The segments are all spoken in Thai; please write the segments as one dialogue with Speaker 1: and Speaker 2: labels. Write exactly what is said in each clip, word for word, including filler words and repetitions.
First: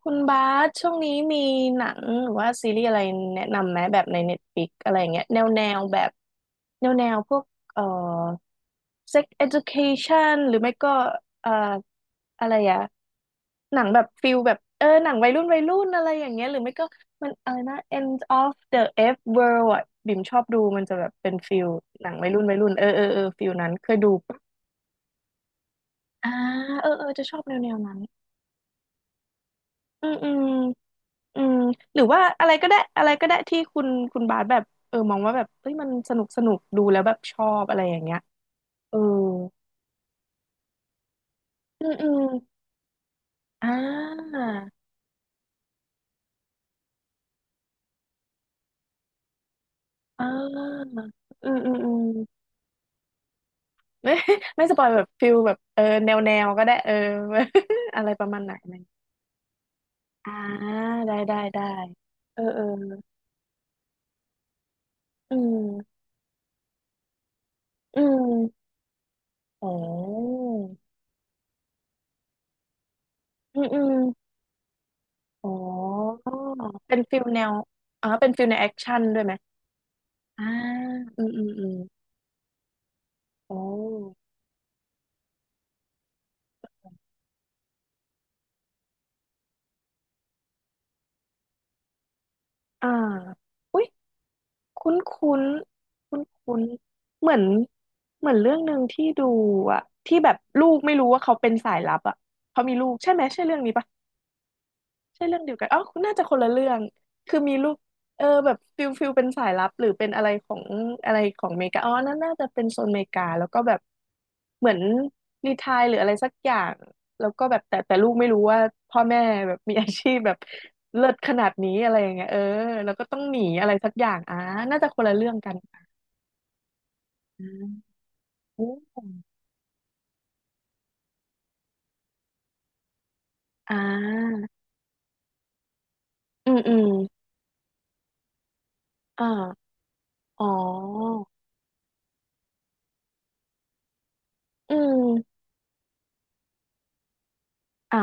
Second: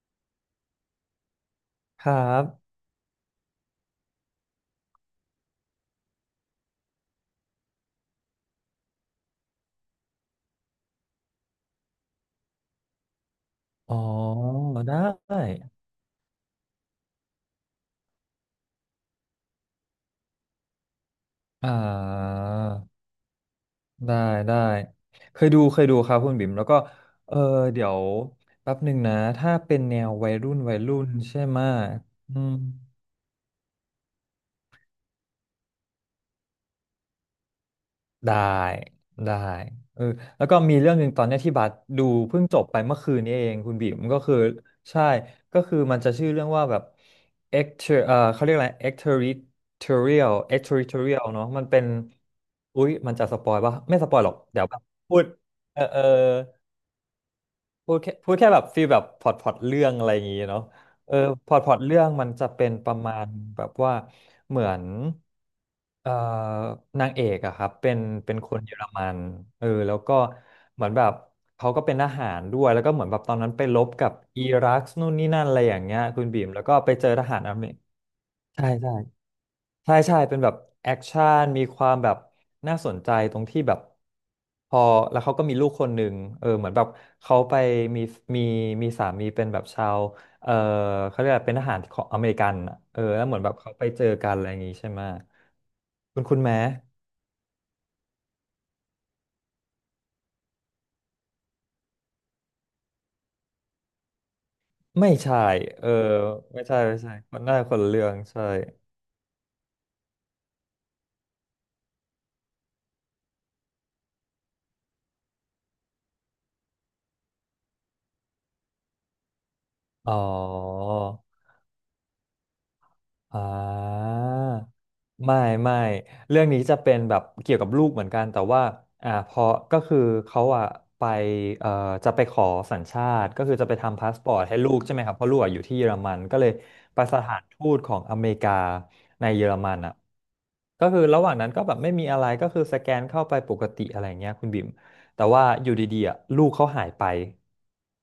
Speaker 1: คุณบาสช่วงนี้มีหนัง
Speaker 2: ครั
Speaker 1: หรือว่าซี
Speaker 2: บ
Speaker 1: รีส์อะไรแนะนำไหมแบบใน Netflix อะไรอย่างเงี้ยแนวแนวแบบแนวแนวพวกเอ่อ Sex Education หรือไม่ก็เอ่ออะไรอะหนัง
Speaker 2: อ๋อ
Speaker 1: แบบฟิลแบบเออ
Speaker 2: ได
Speaker 1: หนังวัย
Speaker 2: ้
Speaker 1: รุ่นวัยรุ่นอะไรอย่างเงี้ยหรือไม่ก็มันอะไรนะ End of the F World อะบิ่มชอบดูมันจะแบบเป็นฟิล
Speaker 2: อ่า
Speaker 1: หนังวัยรุ่นวัยรุ่นเออเออเออฟิลนั้นเคยดู
Speaker 2: ได้
Speaker 1: ปะ
Speaker 2: ได้ เคยดู เคยดูครับ
Speaker 1: อ่า
Speaker 2: คุณบิ่มแล้วก็
Speaker 1: เออเออจะช
Speaker 2: เออ
Speaker 1: อบแนวแนว
Speaker 2: เดี๋ย
Speaker 1: นั้น
Speaker 2: วแป๊บหนึ่งนะ ถ้าเป็นแน
Speaker 1: อื
Speaker 2: ว
Speaker 1: มอื
Speaker 2: วัย
Speaker 1: ม
Speaker 2: รุ่นวัยรุ่นใช่
Speaker 1: อืม
Speaker 2: ไหมะ
Speaker 1: หรือว่า
Speaker 2: อื
Speaker 1: อะไร
Speaker 2: ม
Speaker 1: ก็ได้อะไรก็ได้ที่คุณคุณบาสแบบเออมองว่าแบบเฮ้ยมันสนุกสนุกดูแล้วแบบชอบอะไรอย่างเงี้ย
Speaker 2: ได้
Speaker 1: เออ
Speaker 2: ได้เออแล้วก็มีเรื่องหนึ่งตอนเนี้ยที่บัส
Speaker 1: อืม
Speaker 2: ดู
Speaker 1: อืม
Speaker 2: เพิ่งจบไปเมื่อคืนนี้เอง
Speaker 1: อ่
Speaker 2: คุณบีมก็คือ
Speaker 1: า
Speaker 2: ใช่ก็คือมันจะชื่อเรื่องว่าแบบเอกเอ่อเขาเรียกอะไร
Speaker 1: อ่
Speaker 2: extraterritorial
Speaker 1: า
Speaker 2: extraterritorial เนอะ
Speaker 1: อืม
Speaker 2: มัน
Speaker 1: อืม
Speaker 2: เป็น
Speaker 1: อืม
Speaker 2: อุ๊ยมันจะสปอยปะไม่ ส
Speaker 1: ไม่
Speaker 2: ปอยหรอกเดี๋
Speaker 1: ไม่
Speaker 2: ยว
Speaker 1: ส
Speaker 2: แบ
Speaker 1: ป
Speaker 2: บ
Speaker 1: อยแบบ
Speaker 2: พูด
Speaker 1: ฟิลแบบเอ
Speaker 2: เอ
Speaker 1: อ
Speaker 2: อเออ
Speaker 1: แนวแนวก็ได้เออ
Speaker 2: พู ด
Speaker 1: อะไร
Speaker 2: แค่
Speaker 1: ประ
Speaker 2: พูด
Speaker 1: มาณ
Speaker 2: แค่
Speaker 1: ไหน
Speaker 2: แบบ
Speaker 1: อะไหม
Speaker 2: ฟีลแบบพอร์ตพอร์ตเรื่องอะไรอย่าง
Speaker 1: อ่า
Speaker 2: งี้เนาะเอ
Speaker 1: ได้
Speaker 2: อ
Speaker 1: ได้
Speaker 2: พอร์ต
Speaker 1: ได้
Speaker 2: พอร์ตเรื่องมัน
Speaker 1: เออ
Speaker 2: จะ
Speaker 1: เออ
Speaker 2: เป็นประมาณแบบว่าเหมือน
Speaker 1: อืม
Speaker 2: เอ่อนางเอกอะครับเป็
Speaker 1: อื
Speaker 2: นเป็นคน
Speaker 1: ม
Speaker 2: เยอรมันเออ
Speaker 1: โอ้
Speaker 2: แล้วก็เหมือนแบบเขาก็เป็นทหารด้วยแล้วก็เหมือนแบบตอนนั้น
Speaker 1: อื
Speaker 2: ไป
Speaker 1: ม
Speaker 2: ร
Speaker 1: อื
Speaker 2: บ
Speaker 1: ม
Speaker 2: กับอิรักนู่นนี่นั่น
Speaker 1: อ๋อ
Speaker 2: อะไรอย่างเงี้ยคุณบีมแล้วก็ไป
Speaker 1: เป็น
Speaker 2: เจอ
Speaker 1: ฟิ
Speaker 2: ท
Speaker 1: ล
Speaker 2: หา
Speaker 1: แน
Speaker 2: รอ
Speaker 1: ว
Speaker 2: เมริก
Speaker 1: อ๋อเป็นฟิลแนว
Speaker 2: ใช่
Speaker 1: แอค
Speaker 2: ใช่
Speaker 1: ชั่นด้วยไหม
Speaker 2: ใช่ใช่เป็น
Speaker 1: อ่า
Speaker 2: แบบแอค
Speaker 1: อื
Speaker 2: ชั่
Speaker 1: มอื
Speaker 2: น
Speaker 1: ม
Speaker 2: มี
Speaker 1: อืม
Speaker 2: ความแบบน่าสนใจตรงที่
Speaker 1: โอ้
Speaker 2: แบบพอแล้วเขาก็มีลูกคนหนึ่งเออเหมือนแบบเขาไปมีมีมีสามีเป็นแบบชาวเออเขาเรียกว่าเป็นทหารของอเมริกันอะ
Speaker 1: อ่า
Speaker 2: เออแล้วเหมือนแบบเขา
Speaker 1: อุ้
Speaker 2: ไป
Speaker 1: ย
Speaker 2: เจอกันอะไรอย่างงี้ใช่
Speaker 1: คุ้น
Speaker 2: ไหม
Speaker 1: คุ้นคุ้
Speaker 2: คุ
Speaker 1: น
Speaker 2: ณคุณ
Speaker 1: คุ้
Speaker 2: แม้
Speaker 1: นๆเหมือนเหมือนเรื่องหนึ่งที่ดูอะที่แบบลูกไม่รู้ว่าเขาเป็นสายลับอะเขามีลูกใช่ไหม ใช่เรื่องนี้ปะ
Speaker 2: ไม่
Speaker 1: ใช่เรื่
Speaker 2: ใช่
Speaker 1: องเดียวกันอ๋อ
Speaker 2: เออ
Speaker 1: น่าจะคนละ
Speaker 2: ไม่
Speaker 1: เรื่อ
Speaker 2: ใช่
Speaker 1: ง
Speaker 2: ไม่ใช่ค
Speaker 1: คือ
Speaker 2: น
Speaker 1: มี
Speaker 2: น่าจะ
Speaker 1: ลู
Speaker 2: ค
Speaker 1: ก
Speaker 2: นละเรื่อง
Speaker 1: เออ
Speaker 2: ใช่
Speaker 1: แบบฟิลฟิลเป็นสายลับหรือเป็นอะไรของอะไรของอเมริกาอ๋อนั่นน่าจะเป็นโซนอเมริกาแล้วก็แบบเหมือนรีไทร์หรืออะไรสักอย่างแล้วก็แบบแต่แต่ลูกไม่รู้ว่าพ่อแม่แบบมีอาชี
Speaker 2: อ๋อ
Speaker 1: พแบบเลิศขนาดนี้อะไรอย่างเงี้ยเออแล้วก็ต้องห
Speaker 2: อ่
Speaker 1: นีอะไรสักอย่างอ่า
Speaker 2: า
Speaker 1: น่าจะคนละเรื่อง
Speaker 2: ไม่
Speaker 1: กัน
Speaker 2: ไม่เรื่องนี้จะเป็นแบบ
Speaker 1: อื
Speaker 2: เกี่ยว
Speaker 1: ม
Speaker 2: กับลูกเหมือนกันแต่ว่า
Speaker 1: โอ้
Speaker 2: อ่าพอก็คือเขาอ่ะไปเอ่อจะไปขอสัญชาติก็คือจะ
Speaker 1: อ่
Speaker 2: ไปทำพาสปอร์ต
Speaker 1: า
Speaker 2: ให้ลูกใช่ไหมครับเพราะลูกอะอยู่ที่เยอรมันก็เล
Speaker 1: อื
Speaker 2: ย
Speaker 1: มอืม
Speaker 2: ไปสถานทูตของอเมริกา
Speaker 1: อ
Speaker 2: ในเยอรมั
Speaker 1: ่า
Speaker 2: นอ่ะ
Speaker 1: อ๋
Speaker 2: ก็คือ
Speaker 1: อ
Speaker 2: ระหว่างนั้นก็แบบไม่มีอะไรก็คือสแกนเข้าไปปกติอะไรเงี้ยคุณบิ๋ม
Speaker 1: อื
Speaker 2: แต่
Speaker 1: ม
Speaker 2: ว่าอยู่ดีๆอ่ะลูกเขาหายไป
Speaker 1: อ่า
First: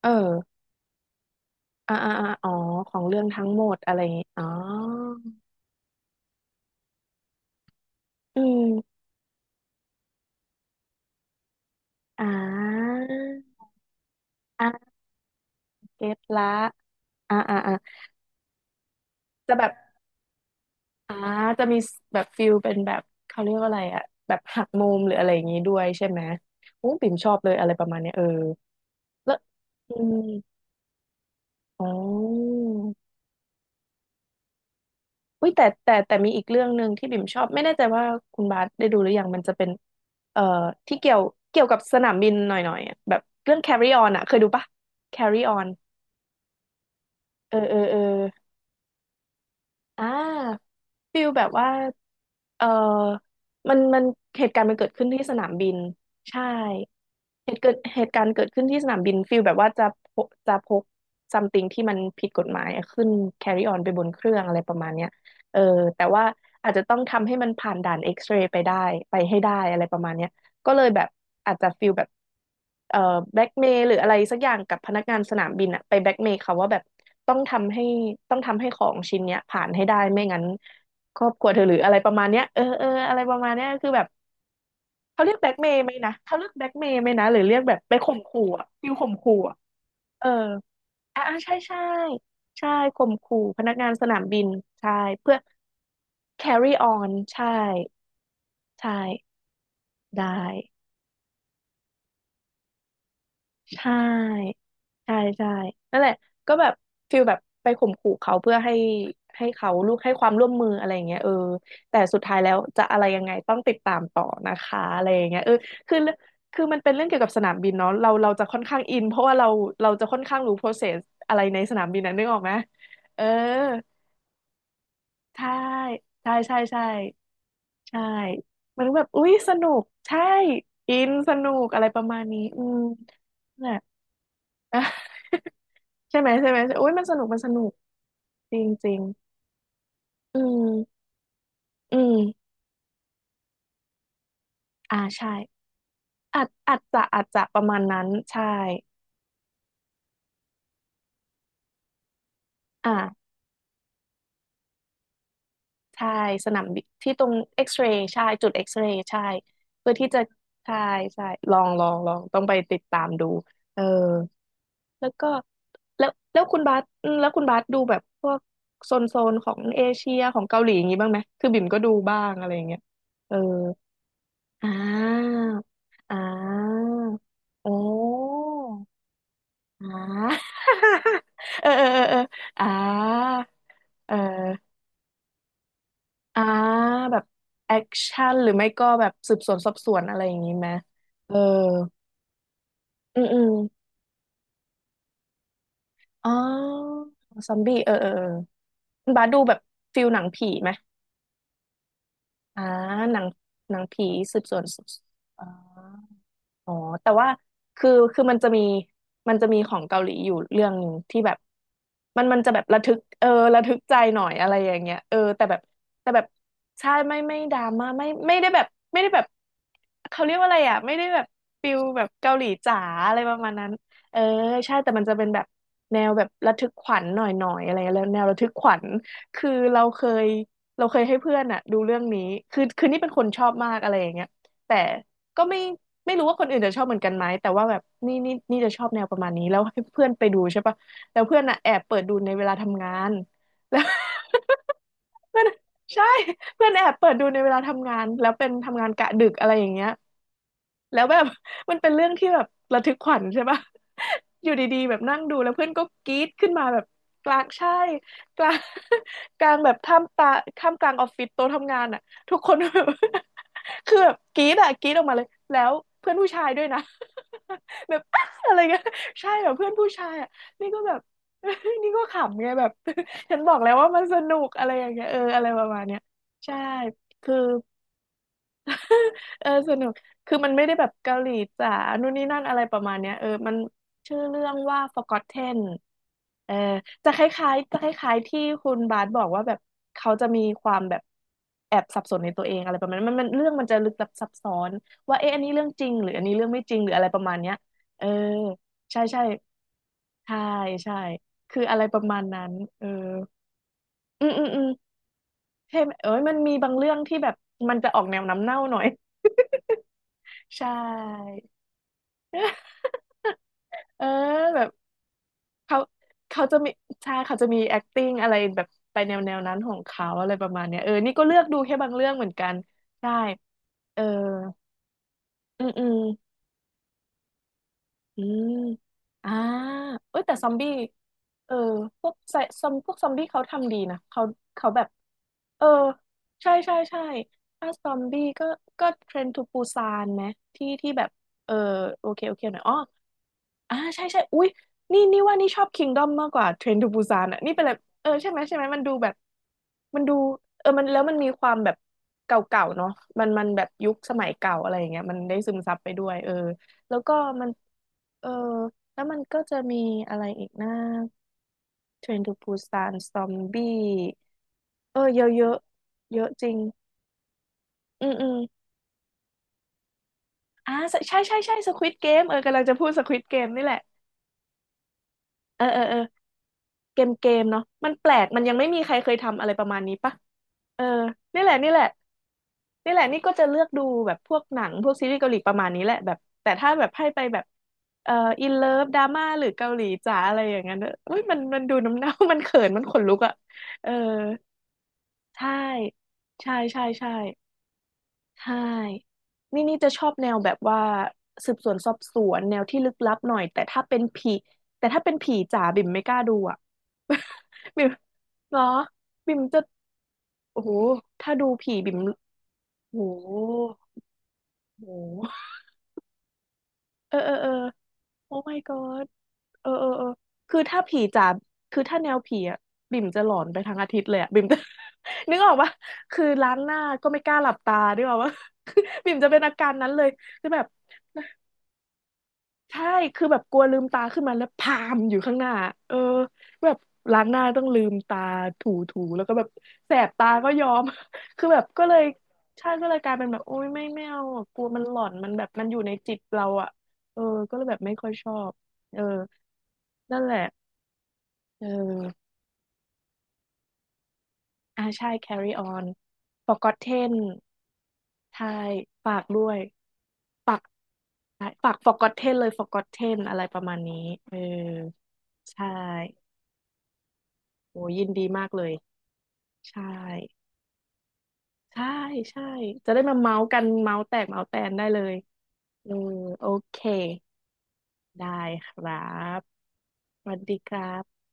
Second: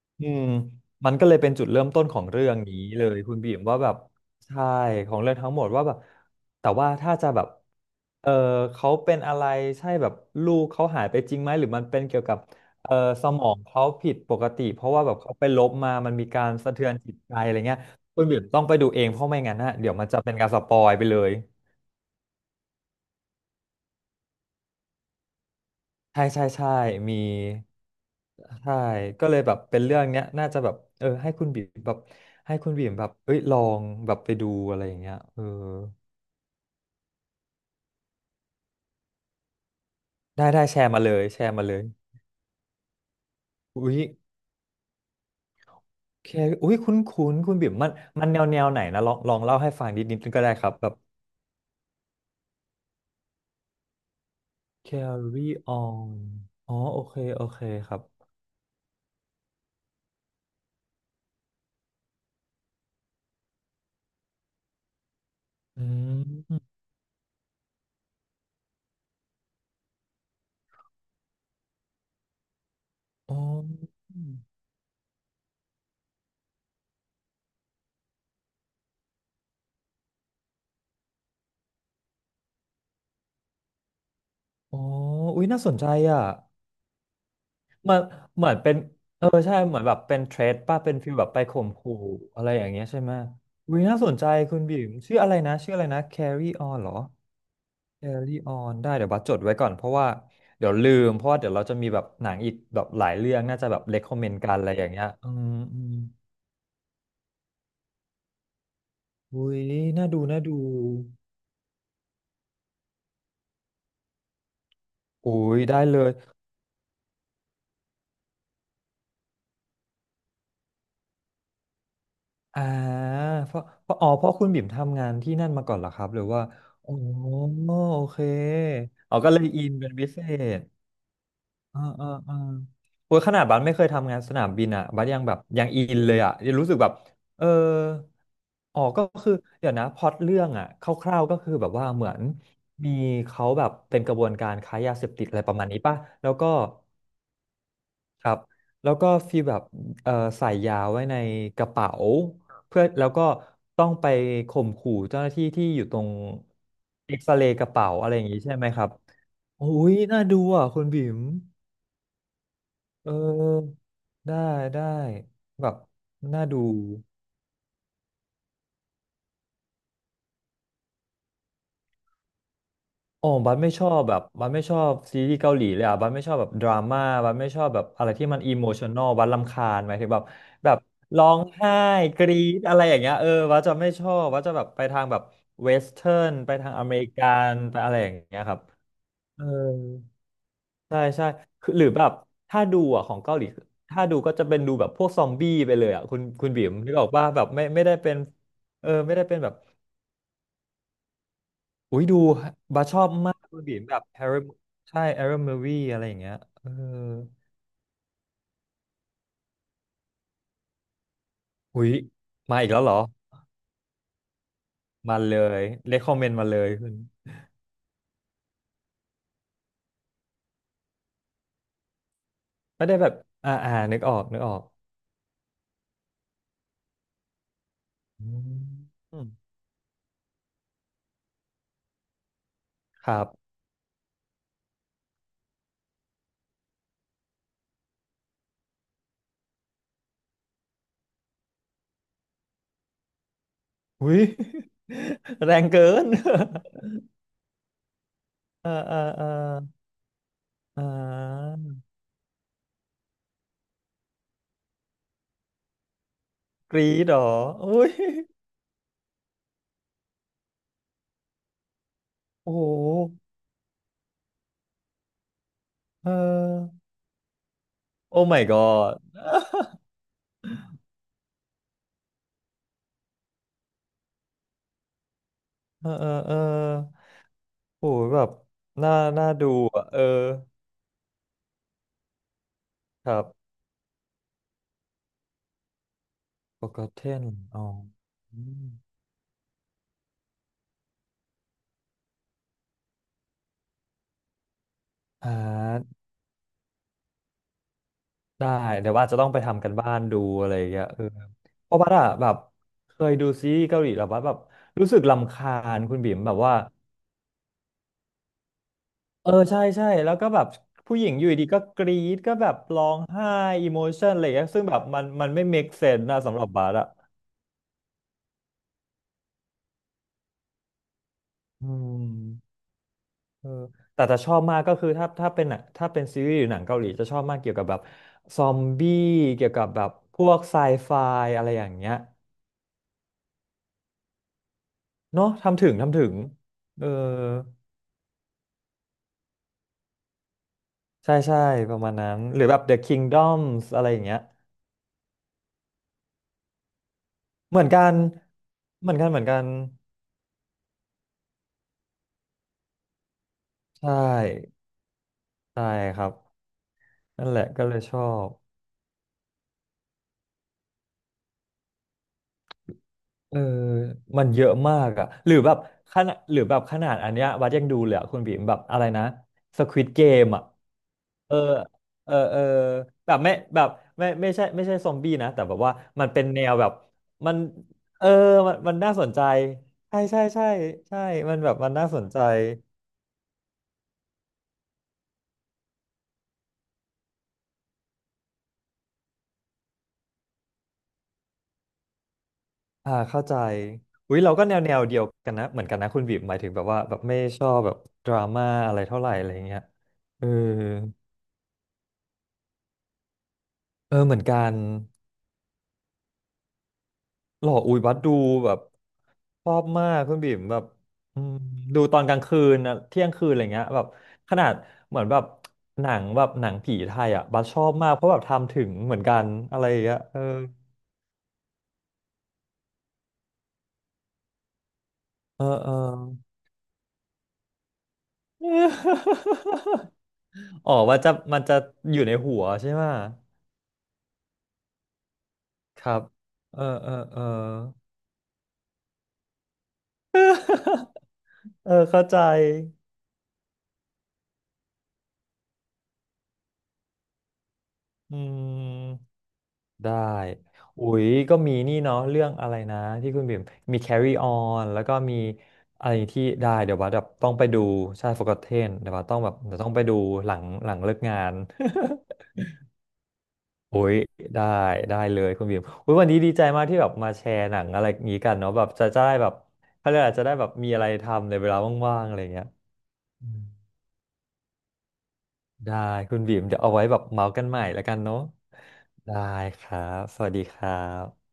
Speaker 1: เออ
Speaker 2: อืมมันก็เลยเป็นจุดเริ่ม
Speaker 1: อ่า
Speaker 2: ต้น
Speaker 1: อ่า
Speaker 2: ของ
Speaker 1: อา
Speaker 2: เรื่
Speaker 1: อ๋อ
Speaker 2: องนี้
Speaker 1: ของ
Speaker 2: เลย
Speaker 1: เรื่อง
Speaker 2: คุณ
Speaker 1: ทั้ง
Speaker 2: บี
Speaker 1: ห
Speaker 2: ม
Speaker 1: มด
Speaker 2: ว่าแบ
Speaker 1: อะไร
Speaker 2: บ
Speaker 1: อย่างงี้อ๋อ
Speaker 2: ใช่ของเรื่องทั้งหมดว่าแบบแต่ว่าถ้าจะแบบเออ
Speaker 1: อื
Speaker 2: เขา
Speaker 1: ม
Speaker 2: เป็นอะไรใช่แบบลูกเขาหายไปจริงไหมหรือมันเป็นเกี่ย
Speaker 1: อ่
Speaker 2: วกับเอ
Speaker 1: า
Speaker 2: อสมองเขาผิดปกติ
Speaker 1: อ่
Speaker 2: เพ
Speaker 1: า
Speaker 2: ราะว่าแบบเขาไปลบมา
Speaker 1: เก็
Speaker 2: มัน
Speaker 1: ต
Speaker 2: มี
Speaker 1: ละ
Speaker 2: การสะเทือนจิตใจ
Speaker 1: อ่า
Speaker 2: อะไร
Speaker 1: อ่าอ่า
Speaker 2: เงี้ยคุณบีมต้องไปดูเองเพราะไม่
Speaker 1: จะ
Speaker 2: งั้น
Speaker 1: แบ
Speaker 2: นะ
Speaker 1: บ
Speaker 2: เดี๋ยวมันจะเป็นการสปอยไป
Speaker 1: อ่า
Speaker 2: เลย
Speaker 1: จะมีแบบฟิลเป็นแบบเขาเรียกว่าอะไรอะแบบหักมุมหรืออะไรอย่างงี้ด้วยใช่ไหม
Speaker 2: ใช่ใช่ใช่
Speaker 1: โอ้ปิ่ม
Speaker 2: มี
Speaker 1: ชอบเลยอะไรประมาณเนี้ยเออ
Speaker 2: ใช่ ก็
Speaker 1: แล้
Speaker 2: เล
Speaker 1: ว
Speaker 2: ยแบบเป็น
Speaker 1: อื
Speaker 2: เรื่อง
Speaker 1: ม
Speaker 2: เนี้ยน่าจะแบบเออให้คุณบีม
Speaker 1: อ๋
Speaker 2: แบบให้
Speaker 1: อ
Speaker 2: คุณบีมแบบเอ้ยลองแบบไปดูอะไรอย่างเงี้ยเออ
Speaker 1: อุ้ยแต่แต่แต่มีอีกเรื่องหนึ่งที่บิ่มชอบไม่แน่ใจว่าคุณบาสได้ดูหรือยังมันจะเป็นเอ่อ
Speaker 2: ได้ได้แชร์
Speaker 1: ที่
Speaker 2: มาเล
Speaker 1: เกี่ยว
Speaker 2: ยแชร์
Speaker 1: เกี่
Speaker 2: มา
Speaker 1: ยว
Speaker 2: เล
Speaker 1: กับ
Speaker 2: ย
Speaker 1: สนามบินหน่อยๆอะแบบเรื่อง
Speaker 2: อุ้
Speaker 1: Carry
Speaker 2: ย
Speaker 1: On อะเคยดูปะ Carry On
Speaker 2: แคอุ้ยคุ้นคุ้นคุ
Speaker 1: เอ
Speaker 2: ณ
Speaker 1: อ
Speaker 2: บิ่ม
Speaker 1: เออ
Speaker 2: มัน
Speaker 1: เออ
Speaker 2: มันแนวแนวไหนนะลองลองเล่าให้ฟังนิ
Speaker 1: อ่
Speaker 2: ดนิดก็ได้ครั
Speaker 1: า
Speaker 2: บแบบ
Speaker 1: ฟิลแบบว่า เออมันมันเหตุการณ์มันเกิดขึ้นที่สนา
Speaker 2: carry
Speaker 1: มบิน
Speaker 2: on
Speaker 1: ใช่
Speaker 2: อ๋อโอเคโอ
Speaker 1: เห
Speaker 2: เค
Speaker 1: ตุเกิด
Speaker 2: ครั
Speaker 1: เห
Speaker 2: บ
Speaker 1: ตุการณ์เกิดขึ้นที่สนามบินฟิลแบบว่าจะพกจะพกซัมติงที่มันผิดกฎหมายอะขึ้น carry on ไปบนเครื่องอะไรประมาณเนี้ยเออ
Speaker 2: อื
Speaker 1: แต่ว่าอา
Speaker 2: ม
Speaker 1: จจะต้องทำให้มันผ่านด่านเอ็กซเรย์ไปได้ไปให้ได้อะไรประมาณเนี้ยก็เลยแบบอาจจะฟิลแบบเอ่อ
Speaker 2: อ๋อ
Speaker 1: แบ็กเมย์หรืออะไรสักอย่างกับพนักงานสนามบินอะไปแบ็กเมย์เขาว่าแบบต้องทำให้ต้องทำให้ของชิ้นเนี้ยผ่านให้ได้ไม่งั้นครอบครัวเธอหรืออะไรประมาณเนี้ยเออเอออะไรประมาณเนี้ยคือแบบ
Speaker 2: อ๋อ
Speaker 1: เขาเรียก
Speaker 2: อุ้ย
Speaker 1: แบ็ก
Speaker 2: น่า
Speaker 1: เม
Speaker 2: สน
Speaker 1: ย์
Speaker 2: ใจ
Speaker 1: ไหมนะ
Speaker 2: อ่ะ
Speaker 1: เขาเรียกแบ็กเมย์ไหมนะหรือเรียกแบบไป
Speaker 2: มัน
Speaker 1: ข่มขู่
Speaker 2: เหมือน
Speaker 1: อะ
Speaker 2: เป็น
Speaker 1: ฟิลข่ม
Speaker 2: เออ
Speaker 1: ขู่อะ
Speaker 2: ใช่เหมือนแบบเป็น
Speaker 1: เออ
Speaker 2: เทรดป่ะเป็นฟีล
Speaker 1: อ่า
Speaker 2: แบบไป
Speaker 1: ใช่
Speaker 2: ข่ม
Speaker 1: ใช่
Speaker 2: ขู่อะไรอย่า
Speaker 1: ใช่
Speaker 2: งเงี้ยใช่
Speaker 1: ข่
Speaker 2: ไห
Speaker 1: ม
Speaker 2: ม
Speaker 1: ขู่ พนัก
Speaker 2: วิ
Speaker 1: งาน
Speaker 2: น่า
Speaker 1: ส
Speaker 2: สน
Speaker 1: นาม
Speaker 2: ใจ
Speaker 1: บิน
Speaker 2: คุณบิ่
Speaker 1: ใช่
Speaker 2: มชื่ออะ
Speaker 1: เพื่
Speaker 2: ไร
Speaker 1: อ
Speaker 2: นะชื่ออะไรนะ Carry
Speaker 1: carry
Speaker 2: On เหรอ
Speaker 1: on ใช่
Speaker 2: Carry On ได้
Speaker 1: ใช่
Speaker 2: เดี๋ยวบัสจดไว้ก่อนเพราะว่า
Speaker 1: ได้
Speaker 2: เดี๋ยวลืมเพราะว่าเดี๋ยวเราจะมีแบบหนังอีกแบบหลายเรื่องน่าจะแบบ
Speaker 1: ใช่
Speaker 2: recommend กันอะไรอย่างเงี้ย
Speaker 1: ใช่
Speaker 2: อื
Speaker 1: ใช่
Speaker 2: มอืม
Speaker 1: นั่นแหละก็แบบฟิลแบบไปข่มขู่เขาเพื่อให้ให้
Speaker 2: อุ้ย
Speaker 1: เขาลูก
Speaker 2: น่า
Speaker 1: ให้
Speaker 2: ดู
Speaker 1: ความ
Speaker 2: น่า
Speaker 1: ร่วม
Speaker 2: ดู
Speaker 1: มืออะไรอย่างเงี้ยเออแต่สุดท้ายแล้วจะอะไรยังไงต้องติดตามต่อนะคะอะไรอย่างเงี้
Speaker 2: อุ้
Speaker 1: ยเออ
Speaker 2: ยได้
Speaker 1: คือ
Speaker 2: เลย
Speaker 1: คือมันเป็นเรื่องเกี่ยวกับสนามบินเนาะเราเราจะค่อนข้างอินเพราะว่าเราเราจะค่อนข้างรู้ process อะไรในสนามบินนั้นนึกออกไหม
Speaker 2: อ่า
Speaker 1: เออ
Speaker 2: เพราะเพราะอ๋อเพราะคุณบิ่มทำงานที่นั่
Speaker 1: ใช่
Speaker 2: นมาก่อนเหรอครับหรือ
Speaker 1: ใช่
Speaker 2: ว่า
Speaker 1: ใช่ใช่
Speaker 2: อ๋อโอ
Speaker 1: ใช่
Speaker 2: เค
Speaker 1: มันแบบ
Speaker 2: อ๋อ
Speaker 1: อุ๊
Speaker 2: ก็
Speaker 1: ย
Speaker 2: เลย
Speaker 1: ส
Speaker 2: อิ
Speaker 1: นุ
Speaker 2: น
Speaker 1: ก
Speaker 2: เป็นพิเศ
Speaker 1: ใช่
Speaker 2: ษ
Speaker 1: อินสนุก
Speaker 2: เอ
Speaker 1: อะ
Speaker 2: อ
Speaker 1: ไรป
Speaker 2: เอ
Speaker 1: ระ
Speaker 2: อ
Speaker 1: มาณ
Speaker 2: เออ
Speaker 1: นี้อืม
Speaker 2: โอ้ยขนาดบั
Speaker 1: นั่น
Speaker 2: ส
Speaker 1: แหล
Speaker 2: ไม่เคยทำงานสนามบินอ่ะบัส
Speaker 1: ะ
Speaker 2: ยังแบบยังอินเล
Speaker 1: ใช่
Speaker 2: ย
Speaker 1: ไหม
Speaker 2: อ่ะ
Speaker 1: ใช่
Speaker 2: ยัง
Speaker 1: ไหม
Speaker 2: รู้สึก
Speaker 1: โอ้
Speaker 2: แบ
Speaker 1: ย
Speaker 2: บ
Speaker 1: มันสนุกมัน
Speaker 2: เออ
Speaker 1: สนุกจริง
Speaker 2: อ๋อ
Speaker 1: จริง
Speaker 2: ก็คือเดี๋ยวนะพล็อตเรื่
Speaker 1: อื
Speaker 2: องอ่ะค
Speaker 1: ม
Speaker 2: ร่าวๆก็คือแบบว่า
Speaker 1: อื
Speaker 2: เหมือ
Speaker 1: ม
Speaker 2: นมีเขาแบบเป็นกระบวนการค้ายา
Speaker 1: อ่า
Speaker 2: เสพติด
Speaker 1: ใช่
Speaker 2: อะไรประมาณนี้ป่ะ แล้ว
Speaker 1: อา
Speaker 2: ก็
Speaker 1: จอาจจะอาจจะประมาณนั้น
Speaker 2: ครับ
Speaker 1: ใช่
Speaker 2: แล้วก็ฟีลแบบเออใส่ยาไว้ในกระเป๋าเพื่อ
Speaker 1: อ่า
Speaker 2: แล้วก็ต้องไปข่มขู่เจ้าหน้าที่ที่อยู่ตร
Speaker 1: ใช่
Speaker 2: ง
Speaker 1: สนามบินที่
Speaker 2: เอ็
Speaker 1: ต
Speaker 2: ก
Speaker 1: ร
Speaker 2: ซ
Speaker 1: ง
Speaker 2: เรย์
Speaker 1: เอ็
Speaker 2: ก
Speaker 1: ก
Speaker 2: ระ
Speaker 1: ซเร
Speaker 2: เป๋า
Speaker 1: ย์
Speaker 2: อะไรอ
Speaker 1: ใช่
Speaker 2: ย่างงี้
Speaker 1: จุด
Speaker 2: ใช่
Speaker 1: เอ็
Speaker 2: ไห
Speaker 1: ก
Speaker 2: ม
Speaker 1: ซ
Speaker 2: ครั
Speaker 1: เร
Speaker 2: บ
Speaker 1: ย์ใช่
Speaker 2: โอ้
Speaker 1: เพื่
Speaker 2: ย
Speaker 1: อที่
Speaker 2: น่า
Speaker 1: จะ
Speaker 2: ดูอ่ะ
Speaker 1: ใช่
Speaker 2: คุณบิ๋ม
Speaker 1: ใช่ลองลองลองต้องไปติดตา
Speaker 2: เ
Speaker 1: มดูเอ
Speaker 2: ออ
Speaker 1: อ
Speaker 2: ได้ได้
Speaker 1: แล้วก็
Speaker 2: แบบ
Speaker 1: แล้วแล้
Speaker 2: น่า
Speaker 1: วคุ
Speaker 2: ดู
Speaker 1: ณบาสอืมแล้วคุณบาสดูแบบพวกโซนโซนของเอเชียของเกาหลีอย่างนี้บ้างไหมคือบิ่มก็ดูบ้างอะไรอย่างเงี้ย
Speaker 2: อ๋อ
Speaker 1: เออ
Speaker 2: บัสไม่ชอบแบบบัสไม่
Speaker 1: อ่
Speaker 2: ชอบซี
Speaker 1: า
Speaker 2: รีส์เกาหลีเลยอ่ะบัส
Speaker 1: อ่
Speaker 2: ไม่ชอบแบบดรา
Speaker 1: า
Speaker 2: ม่าบัสไม่ชอบ
Speaker 1: โอ้
Speaker 2: แบบอะไรที่มันอิโมชัน เอ แอล แอลบัสรำคาญ
Speaker 1: อ่
Speaker 2: หมายถึงแบบ
Speaker 1: า
Speaker 2: แบบ ร้อง
Speaker 1: เออ
Speaker 2: ไห้
Speaker 1: เออเออเอ
Speaker 2: ก
Speaker 1: อ
Speaker 2: รี๊ด
Speaker 1: อ่า
Speaker 2: อะไรอย่างเงี้ยเออบัสจะไม่ชอ
Speaker 1: เอ
Speaker 2: บบัสจะแบบ
Speaker 1: อ
Speaker 2: ไปทางแบบเวสเทิร์น
Speaker 1: อ่า
Speaker 2: ไปทางอเมริ
Speaker 1: แบบ
Speaker 2: กัน
Speaker 1: แอ
Speaker 2: ไป
Speaker 1: ค
Speaker 2: อะไรอย่าง
Speaker 1: ชั่น
Speaker 2: เงี้ย
Speaker 1: หรือ
Speaker 2: ครับ
Speaker 1: ไม่ก็แบบสื
Speaker 2: เอ
Speaker 1: บ
Speaker 2: อ
Speaker 1: สวนสอบสวนอะไรอย่างนี้ไหม
Speaker 2: ใช่ใช่
Speaker 1: เออ
Speaker 2: คือหรือแบบถ้าดูอ่ะขอ
Speaker 1: อื
Speaker 2: ง
Speaker 1: ม
Speaker 2: เกา
Speaker 1: อื
Speaker 2: หลี
Speaker 1: ม
Speaker 2: ถ้าดูก็จะเป็นดูแบบพวกซอมบี้ไปเลยอ่ะคุณ
Speaker 1: อ๋อ
Speaker 2: คุณบิ๋มนึกออกป่ะแบบ
Speaker 1: ซอม
Speaker 2: ไม่
Speaker 1: บี้
Speaker 2: ไม่
Speaker 1: เอ
Speaker 2: ได้
Speaker 1: อเออ
Speaker 2: เป็น
Speaker 1: เออ
Speaker 2: เออ
Speaker 1: คุ
Speaker 2: ไม่
Speaker 1: ณ
Speaker 2: ได้
Speaker 1: บาส
Speaker 2: เป็
Speaker 1: ดู
Speaker 2: นแบ
Speaker 1: แบ
Speaker 2: บ
Speaker 1: บฟิลหนังผีไหม
Speaker 2: อุ้ยดู
Speaker 1: อ่า
Speaker 2: บาชอบ
Speaker 1: หนัง
Speaker 2: มากอืเลยม
Speaker 1: ห
Speaker 2: บี
Speaker 1: นั
Speaker 2: ม
Speaker 1: ง
Speaker 2: แบบ
Speaker 1: ผี
Speaker 2: แฮร์
Speaker 1: สื
Speaker 2: รี่
Speaker 1: บสวนสอบส
Speaker 2: ใช่
Speaker 1: วน
Speaker 2: แฮร์รี่
Speaker 1: อ๋อ
Speaker 2: มูวี่อะไรอย่างเงี้ยเอ
Speaker 1: อ๋
Speaker 2: อ
Speaker 1: อแต่ว่าคือคือมันจะมีมันจะมีของเกาหลีอยู่เรื่องหนึ่งที่แบบ
Speaker 2: อุ้ย
Speaker 1: มันมันจะ
Speaker 2: มา
Speaker 1: แบบ
Speaker 2: อีกแล้
Speaker 1: ระ
Speaker 2: ว
Speaker 1: ทึ
Speaker 2: เหรอ
Speaker 1: กเออระทึกใจหน่อยอะไรอย่างเงี้ยเอ
Speaker 2: มา
Speaker 1: อ
Speaker 2: เล
Speaker 1: แต่แบบ
Speaker 2: ยเรคค
Speaker 1: แต่
Speaker 2: อม
Speaker 1: แบ
Speaker 2: เม
Speaker 1: บ
Speaker 2: นต์มาเลยคุ
Speaker 1: ใช่
Speaker 2: ณ
Speaker 1: ไม่ไม่ดราม่าไม่ไม่ได้แบบไม่ได้แบบเขาเรียกว่าอะไรอ่ะไม่ได้แบบฟิลแบบเกาหลีจ๋า
Speaker 2: ไม่ได้แบบ
Speaker 1: อะไรประมา
Speaker 2: อ่า
Speaker 1: ณนั้น
Speaker 2: อ่านึกออ
Speaker 1: เออ
Speaker 2: กนึกออก
Speaker 1: ใช่แต่มันจะเป็นแบบแนวแบบระทึกขวัญหน่อยหน่อยอะไรเงี้ยแล้วแน
Speaker 2: อ
Speaker 1: วระทึกขวัญ
Speaker 2: ืม
Speaker 1: คือเราเคยเราเคยให้เพื่อนอ่ะดูเรื่องนี้คือคือนี่
Speaker 2: ค
Speaker 1: เป็นค
Speaker 2: รั
Speaker 1: นชอ
Speaker 2: บ
Speaker 1: บมากอะไรอย่างเงี้ยแต่ ก็ไม่ไม่รู้ว่าคนอื่นจะชอบเหมือนกันไหมแต่ว่าแบบนี่นี่นี่จะชอบแนวประมาณนี้แล้วให้เพื่อนไปดูใช่ปะแล้วเพื่อนอ่ะแอบเปิดดูในเวลาทำงานแล้ว
Speaker 2: อุ้ย
Speaker 1: เพื่อ น
Speaker 2: แรงเกิ
Speaker 1: ใช่
Speaker 2: น
Speaker 1: เพื่อนแอบ เปิดดูในเวลาทำงานแล้วเป็น
Speaker 2: อ่า
Speaker 1: ทำงาน
Speaker 2: อ่า
Speaker 1: กะดึ
Speaker 2: อ่า
Speaker 1: กอะไรอย่างเงี้ย
Speaker 2: อ่
Speaker 1: แล้วแบบ
Speaker 2: า
Speaker 1: มันเป็นเรื่องที่แบบระทึกขวัญใช่ปะ อยู่ดีๆแบบนั่งดูแล้วเพื่อนก็กรี๊ดขึ้นมา
Speaker 2: ก
Speaker 1: แบบ
Speaker 2: รีดเหร
Speaker 1: ก
Speaker 2: อ
Speaker 1: ลางใช่
Speaker 2: อุ้ย
Speaker 1: กลาง กลางแบบท่ามตาท่ามกลางออฟฟิศโต๊ะทำงานอ่ะทุกค
Speaker 2: โอ้
Speaker 1: น
Speaker 2: โห
Speaker 1: แบบ คือแบบกรี๊ดอ่ะกรี๊ดออกมาเลยแล้ว
Speaker 2: เอ
Speaker 1: เพื่อนผู้ชายด้วยนะ
Speaker 2: อ
Speaker 1: แบบ
Speaker 2: โอ้ my
Speaker 1: อะไรเงี้ย
Speaker 2: god
Speaker 1: ใช่แบบเพื่อนผู้ชายอ่ะนี่ก็แบบ นี่ก็ขำไงแบบ ฉันบอกแล้วว่ามันสนุกอะไรอย่างเงี้ยเอออะไรประมาณ
Speaker 2: เออ
Speaker 1: เนี้ย
Speaker 2: เออเออ
Speaker 1: ใช่คือ
Speaker 2: โอ้โหแบบน่าน่า
Speaker 1: เอ
Speaker 2: ดู
Speaker 1: อส
Speaker 2: อ่ะ
Speaker 1: นุก
Speaker 2: เออ
Speaker 1: คือมันไม่ได้แบบเกาหลีจ๋านู่นนี่นั่นอะไรประมาณ
Speaker 2: ค
Speaker 1: เนี้ย
Speaker 2: รั
Speaker 1: เอ
Speaker 2: บ
Speaker 1: อมันชื่อเรื่องว่า Forgotten เออ
Speaker 2: ปกติเท
Speaker 1: จะค
Speaker 2: น
Speaker 1: ล้าย
Speaker 2: อ๋อ
Speaker 1: ๆจะคล้ายๆ
Speaker 2: อื
Speaker 1: ที่
Speaker 2: ม
Speaker 1: คุณบาสบอกว่าแบบเขาจะมีความแบบแอบสับสนในตัวเองอะไรประมาณนั้นมันมันเรื่องมันจะลึกลับซับซ้อนว่า
Speaker 2: อ่
Speaker 1: เอ๊ะอันนี้เรื่องจริง
Speaker 2: า
Speaker 1: หรืออันนี้เรื่องไม่จริงหรืออะไรประมาณเนี้ยเออ
Speaker 2: ได้เดี๋ยว
Speaker 1: ใช่
Speaker 2: ว่าจจะ
Speaker 1: ใช่
Speaker 2: ต้องไปทำกันบ้านดู
Speaker 1: ใช่
Speaker 2: อะไรอย่างเงี้ย
Speaker 1: ใช่
Speaker 2: เออ
Speaker 1: คือ
Speaker 2: เพ
Speaker 1: อะ
Speaker 2: ราะ
Speaker 1: ไร
Speaker 2: ว่า
Speaker 1: ประ
Speaker 2: อะ
Speaker 1: มาณ
Speaker 2: แบบ
Speaker 1: นั้นเออ
Speaker 2: เคยดูซีรีส์เกาหลีแล้วว่า
Speaker 1: อื
Speaker 2: แบ
Speaker 1: ม
Speaker 2: บ
Speaker 1: อืมอืม
Speaker 2: รู้สึกรำคา
Speaker 1: ใช่
Speaker 2: ญ
Speaker 1: ไหม
Speaker 2: คุณ
Speaker 1: เอ้
Speaker 2: บิ่ม
Speaker 1: ย
Speaker 2: แบ
Speaker 1: มัน
Speaker 2: บ
Speaker 1: มี
Speaker 2: ว่า
Speaker 1: บางเรื่องที่แบบมันจะออกแนวน้ำเน่าหน่อย
Speaker 2: เออใช่ใช่แล้วก็แบ บ
Speaker 1: ใช่
Speaker 2: ผู้หญิงอยู่ดีก็กรี๊ดก็แบบร้องไห้อิโม
Speaker 1: เอ
Speaker 2: ชั
Speaker 1: อ
Speaker 2: นอะไรอย่างเงี้ย
Speaker 1: แบ
Speaker 2: ซึ่ง
Speaker 1: บ
Speaker 2: แบบมันมันไม่ make
Speaker 1: เขา
Speaker 2: sense นะสำห
Speaker 1: เขา
Speaker 2: รับ
Speaker 1: จะ
Speaker 2: บา
Speaker 1: มี
Speaker 2: สอะ
Speaker 1: ใช่เขาจะมี แอคติ้ง อะไรแบบไปแนวแนวนั้นของเขาอะไรประมาณเนี้ยเออนี่ก็เลือกดู
Speaker 2: อื
Speaker 1: แค่บางเรื่องเหมือนกัน
Speaker 2: ม
Speaker 1: ใช่
Speaker 2: เออ
Speaker 1: เอ
Speaker 2: แต่
Speaker 1: อ
Speaker 2: จะชอบมากก็คือถ้าถ้าเป็นหนัง
Speaker 1: อืมอื
Speaker 2: ถ้า
Speaker 1: ม
Speaker 2: เป็นซีรีส์หรือหนังเกาหลีจะชอบมากเกี่ยวกับแบบ
Speaker 1: อื
Speaker 2: ซอ
Speaker 1: ม
Speaker 2: มบี้
Speaker 1: อ่า
Speaker 2: เกี่ยวกับแบบ
Speaker 1: เอ้
Speaker 2: พ
Speaker 1: ย
Speaker 2: ว
Speaker 1: แต่
Speaker 2: ก
Speaker 1: ซอม
Speaker 2: ไซ
Speaker 1: บี้
Speaker 2: ไฟอะไร
Speaker 1: เออ
Speaker 2: อย่างเงี้ย
Speaker 1: พวกไซซอมพวกซอมบี้เขาทำดีนะเขาเขาแบบ
Speaker 2: เนาะทำ
Speaker 1: เออ
Speaker 2: ถึงทำถึง
Speaker 1: ใช่ใช่
Speaker 2: เออ
Speaker 1: ใช่ถ้าซอมบี้ก็ก็เทรนทูปูซานไหมที่ที่แบบ
Speaker 2: ใช่ใช่
Speaker 1: เออ
Speaker 2: ประมาณ
Speaker 1: โอ
Speaker 2: นั้
Speaker 1: เค
Speaker 2: น
Speaker 1: โอ
Speaker 2: หรื
Speaker 1: เค
Speaker 2: อ
Speaker 1: ห
Speaker 2: แบ
Speaker 1: น่อ
Speaker 2: บ
Speaker 1: ยอ๋อ
Speaker 2: The Kingdoms
Speaker 1: อ่า
Speaker 2: อะไรอย่า
Speaker 1: ใช่
Speaker 2: งเงี้ย
Speaker 1: ใช่อุ๊ยนี่นี่ว่านี่ชอบ คิงดอม มากกว่า เทรน ทู ปูซาน อ่ะนี่
Speaker 2: เหมื
Speaker 1: เป็น
Speaker 2: อ
Speaker 1: อะ
Speaker 2: น
Speaker 1: ไร
Speaker 2: กัน
Speaker 1: เออใช่ไหมใช่ไหมมัน
Speaker 2: เห
Speaker 1: ดู
Speaker 2: มือนกั
Speaker 1: แบ
Speaker 2: น
Speaker 1: บ
Speaker 2: เหมือนกัน
Speaker 1: มันดูเออมันแล้วมันมีความแบบเก่าๆเนาะมันมันแบบยุ
Speaker 2: ใช่
Speaker 1: คสมัยเก่าอะไรอย่างเงี้ยมันได้ซึม
Speaker 2: ใช่
Speaker 1: ซับไป
Speaker 2: ค
Speaker 1: ด้
Speaker 2: รั
Speaker 1: ว
Speaker 2: บ
Speaker 1: ยเออแล้วก็
Speaker 2: นั่นแหละ
Speaker 1: มัน
Speaker 2: ก็เลยชอ
Speaker 1: เออ
Speaker 2: บ
Speaker 1: แล้วมันก็จะมีอะไรอีกนะ Train to Busan z อม
Speaker 2: เออ
Speaker 1: บี้
Speaker 2: มันเยอะมาก
Speaker 1: เอ
Speaker 2: อะ
Speaker 1: อเย
Speaker 2: ห
Speaker 1: อะ
Speaker 2: รือ
Speaker 1: เย
Speaker 2: แบ
Speaker 1: อะ
Speaker 2: บขนาด
Speaker 1: เยอะ
Speaker 2: หรือ
Speaker 1: จริ
Speaker 2: แบ
Speaker 1: ง
Speaker 2: บขนาดอันเนี้ยวัดยังดูเลย
Speaker 1: อื
Speaker 2: อะ
Speaker 1: ม
Speaker 2: คุณ
Speaker 1: อื
Speaker 2: บี
Speaker 1: ม
Speaker 2: มแบบอะไรนะสควิดเกมอะ
Speaker 1: อ่าใช่
Speaker 2: เอ
Speaker 1: ใช่
Speaker 2: อ
Speaker 1: ใช่ Squid
Speaker 2: เออ
Speaker 1: Game เอ
Speaker 2: เอ
Speaker 1: อ
Speaker 2: อ
Speaker 1: กำลังจะพูด
Speaker 2: แบบ
Speaker 1: Squid
Speaker 2: ไม่
Speaker 1: Game
Speaker 2: แบ
Speaker 1: นี่
Speaker 2: บ
Speaker 1: แหละ
Speaker 2: ไม่ไม่ใช่ไม่ใช่ซอมบี้นะแต่แบบ
Speaker 1: เออ
Speaker 2: ว่า
Speaker 1: เออเออ
Speaker 2: มันเป็นแนวแบบ
Speaker 1: เกมเก
Speaker 2: มัน
Speaker 1: มเนาะมัน
Speaker 2: เอ
Speaker 1: แป
Speaker 2: อ
Speaker 1: ลกมันยั
Speaker 2: มั
Speaker 1: ง
Speaker 2: น
Speaker 1: ไม่
Speaker 2: มัน
Speaker 1: มีใค
Speaker 2: น่า
Speaker 1: ร
Speaker 2: ส
Speaker 1: เค
Speaker 2: น
Speaker 1: ย
Speaker 2: ใจ
Speaker 1: ทำอะไรประมาณนี้
Speaker 2: ใช่
Speaker 1: ปะ
Speaker 2: ใช่ใช่
Speaker 1: เออ
Speaker 2: ใช่มัน
Speaker 1: นี่แห
Speaker 2: แบ
Speaker 1: ละ
Speaker 2: บ
Speaker 1: นี่
Speaker 2: มัน
Speaker 1: แหละ
Speaker 2: น่าสนใจ
Speaker 1: นี่แหละนี่ก็จะเลือกดูแบบพวกหนังพวกซีรีส์เกาหลีประมาณนี้แหละแบบแต่ถ้าแบบให้ไปแบบเอ่ออินเลิฟดราม่าหรือเกาหลีจ๋าอะไรอย่างนั้นเนอะอุ้ยมันมันดูน้ำเน่า มันเขินมัน
Speaker 2: อ่า
Speaker 1: ขนลุก
Speaker 2: เข้า
Speaker 1: อ่ะ
Speaker 2: ใจ
Speaker 1: เออ
Speaker 2: อุ้ยเราก็แนวแนวเดียวกันนะ
Speaker 1: ใช่
Speaker 2: เหมือนกันนะคุณบีมหมายถึง
Speaker 1: ใช่
Speaker 2: แบบว่า
Speaker 1: ใช่
Speaker 2: แบบ
Speaker 1: ใช่
Speaker 2: ไม่ชอบแบบดราม่า
Speaker 1: ใช่
Speaker 2: อะไรเท่าไหร่อะไรเงี้ย
Speaker 1: นี่นี่จะชอบ
Speaker 2: เอ
Speaker 1: แน
Speaker 2: อ
Speaker 1: วแบบว่าสืบสวนสอบสวนแนวที่ลึกลับหน่อยแต่ถ้า
Speaker 2: เอ
Speaker 1: เป็
Speaker 2: อ
Speaker 1: น
Speaker 2: เหมือน
Speaker 1: ผี
Speaker 2: กัน
Speaker 1: แต่ถ้าเป็นผีจ๋าบิ่มไม่กล้าดูอ่ะ
Speaker 2: หล่ออุ ย
Speaker 1: บิ่ม
Speaker 2: บัสดูแบ
Speaker 1: เหร
Speaker 2: บ
Speaker 1: อบิ่ม
Speaker 2: ชอ
Speaker 1: จะ
Speaker 2: บมากคุณบิ่มแบ
Speaker 1: โอ้
Speaker 2: บ
Speaker 1: โห
Speaker 2: อื
Speaker 1: ถ้า
Speaker 2: ม
Speaker 1: ดูผี
Speaker 2: ดู
Speaker 1: บิ่
Speaker 2: ต
Speaker 1: ม
Speaker 2: อนกลางคืนนะ
Speaker 1: โอ้
Speaker 2: เที่
Speaker 1: โห
Speaker 2: ยงคืนอะไรเงี้ยแบบขนาด
Speaker 1: โอ้โ
Speaker 2: เหมือนแบบ
Speaker 1: ห
Speaker 2: หนังแบบหนังผีไทย
Speaker 1: เออ
Speaker 2: อ่ะ
Speaker 1: เออ
Speaker 2: บัส
Speaker 1: เออ
Speaker 2: ชอบมากเพราะแบบ
Speaker 1: โอ้
Speaker 2: ทำ
Speaker 1: my
Speaker 2: ถึงเหมือน
Speaker 1: god
Speaker 2: กันอะไร
Speaker 1: เออ
Speaker 2: อย่าง
Speaker 1: เออ
Speaker 2: เงี้ย
Speaker 1: เออ
Speaker 2: เออ
Speaker 1: คือถ้าผีจ๋าคือถ้าแนวผีอ่ะบิ่มจะหลอนไปทั้งอาทิตย์เลยอ่ะบิ่มจะ นึก
Speaker 2: เอ
Speaker 1: ออก
Speaker 2: อเอ
Speaker 1: ปะ
Speaker 2: อ
Speaker 1: คือล้างหน้าก็ไม่กล้าหลับตานึกออกปะคือบิ่มจะเป็นอาการนั้นเลยคือแบ บ
Speaker 2: อ๋อว่าจะมันจะอยู่ในหัวใช่ไห
Speaker 1: ใช่
Speaker 2: ม
Speaker 1: คือแบบกลัวลืมตาขึ้นมาแล้วพามอยู่ข้างหน้า
Speaker 2: ค
Speaker 1: เอ
Speaker 2: รั
Speaker 1: อ
Speaker 2: บเออ
Speaker 1: แบบ
Speaker 2: เออเอ
Speaker 1: ล้า
Speaker 2: อ
Speaker 1: งหน้าต้องลืมตาถูถูแล้วก็แบบแสบตาก็ยอม คือแบ บ
Speaker 2: เออ
Speaker 1: ก็เล
Speaker 2: เข้า
Speaker 1: ย
Speaker 2: ใจ
Speaker 1: ใช่ก็เลยกลายเป็นแบบโอ้ยไม่ไม่เอาอะกลัวมันหลอนมันแบบมันอยู่ในจิตเราอ่ะเออ ก็เลยแบบไม่ค่อย
Speaker 2: อื
Speaker 1: ชอ
Speaker 2: ม
Speaker 1: บ เออ
Speaker 2: ได้
Speaker 1: นั่นแหละ
Speaker 2: อุ๊ยก็มี
Speaker 1: เอ
Speaker 2: นี่เนาะเรื่อ
Speaker 1: อ
Speaker 2: งอะไรนะที่คุณบิ่มมี Carry On แล้ว
Speaker 1: อ่า
Speaker 2: ก็
Speaker 1: ใช่
Speaker 2: มี
Speaker 1: แคร์รี่ออน
Speaker 2: อะไรที่ได้เดี๋ยวว่าแบบ
Speaker 1: ฟอร์กอตเทน
Speaker 2: ต้องไปดูใช่
Speaker 1: ใช่
Speaker 2: Forgotten เดี๋ยวว่าต้อ
Speaker 1: ฝา
Speaker 2: ง
Speaker 1: ก
Speaker 2: แบบ
Speaker 1: ด้ว
Speaker 2: เดี๋
Speaker 1: ย
Speaker 2: ยวต้องไปดูหลังหลังเลิกงาน
Speaker 1: ใช่ฝาก forgotten เลย ฟอร์กอตเทน อะไรประ มา
Speaker 2: โอ้
Speaker 1: ณนี้
Speaker 2: ย
Speaker 1: เออ
Speaker 2: ได้ได้เลยคุณ
Speaker 1: ใช
Speaker 2: บีมอุ๊ยวันนี้ดี
Speaker 1: ่
Speaker 2: ใจมากที่แบบมาแชร์หนัง
Speaker 1: โอ้
Speaker 2: อะไรอย่า
Speaker 1: ยิ
Speaker 2: ง
Speaker 1: น
Speaker 2: นี้
Speaker 1: ดี
Speaker 2: กัน
Speaker 1: มาก
Speaker 2: เนาะแบ
Speaker 1: เล
Speaker 2: บ
Speaker 1: ย
Speaker 2: จะจะได้แบบ
Speaker 1: ใช่
Speaker 2: เขาเรียกอะไรจะได้แบบมีอะไรทำในเวลา
Speaker 1: ใช่
Speaker 2: ว่างๆอะไรอย่าง
Speaker 1: ใช่
Speaker 2: เงี้ย
Speaker 1: จะได้มา
Speaker 2: อื
Speaker 1: เมา
Speaker 2: ม
Speaker 1: ส์กันเมาส์แตกเมาส์แตนได้เลย
Speaker 2: ได้
Speaker 1: เออ
Speaker 2: คุณบีม
Speaker 1: โอ
Speaker 2: เดี๋ยวเอา
Speaker 1: เค
Speaker 2: ไว้แบบเมาส์กันใหม่แล้วกันเนาะ
Speaker 1: ได้ครั
Speaker 2: ได้
Speaker 1: บ
Speaker 2: ครับ ส
Speaker 1: ส
Speaker 2: วัส
Speaker 1: วัส
Speaker 2: ดีค
Speaker 1: ดีค
Speaker 2: รั
Speaker 1: รับ
Speaker 2: บ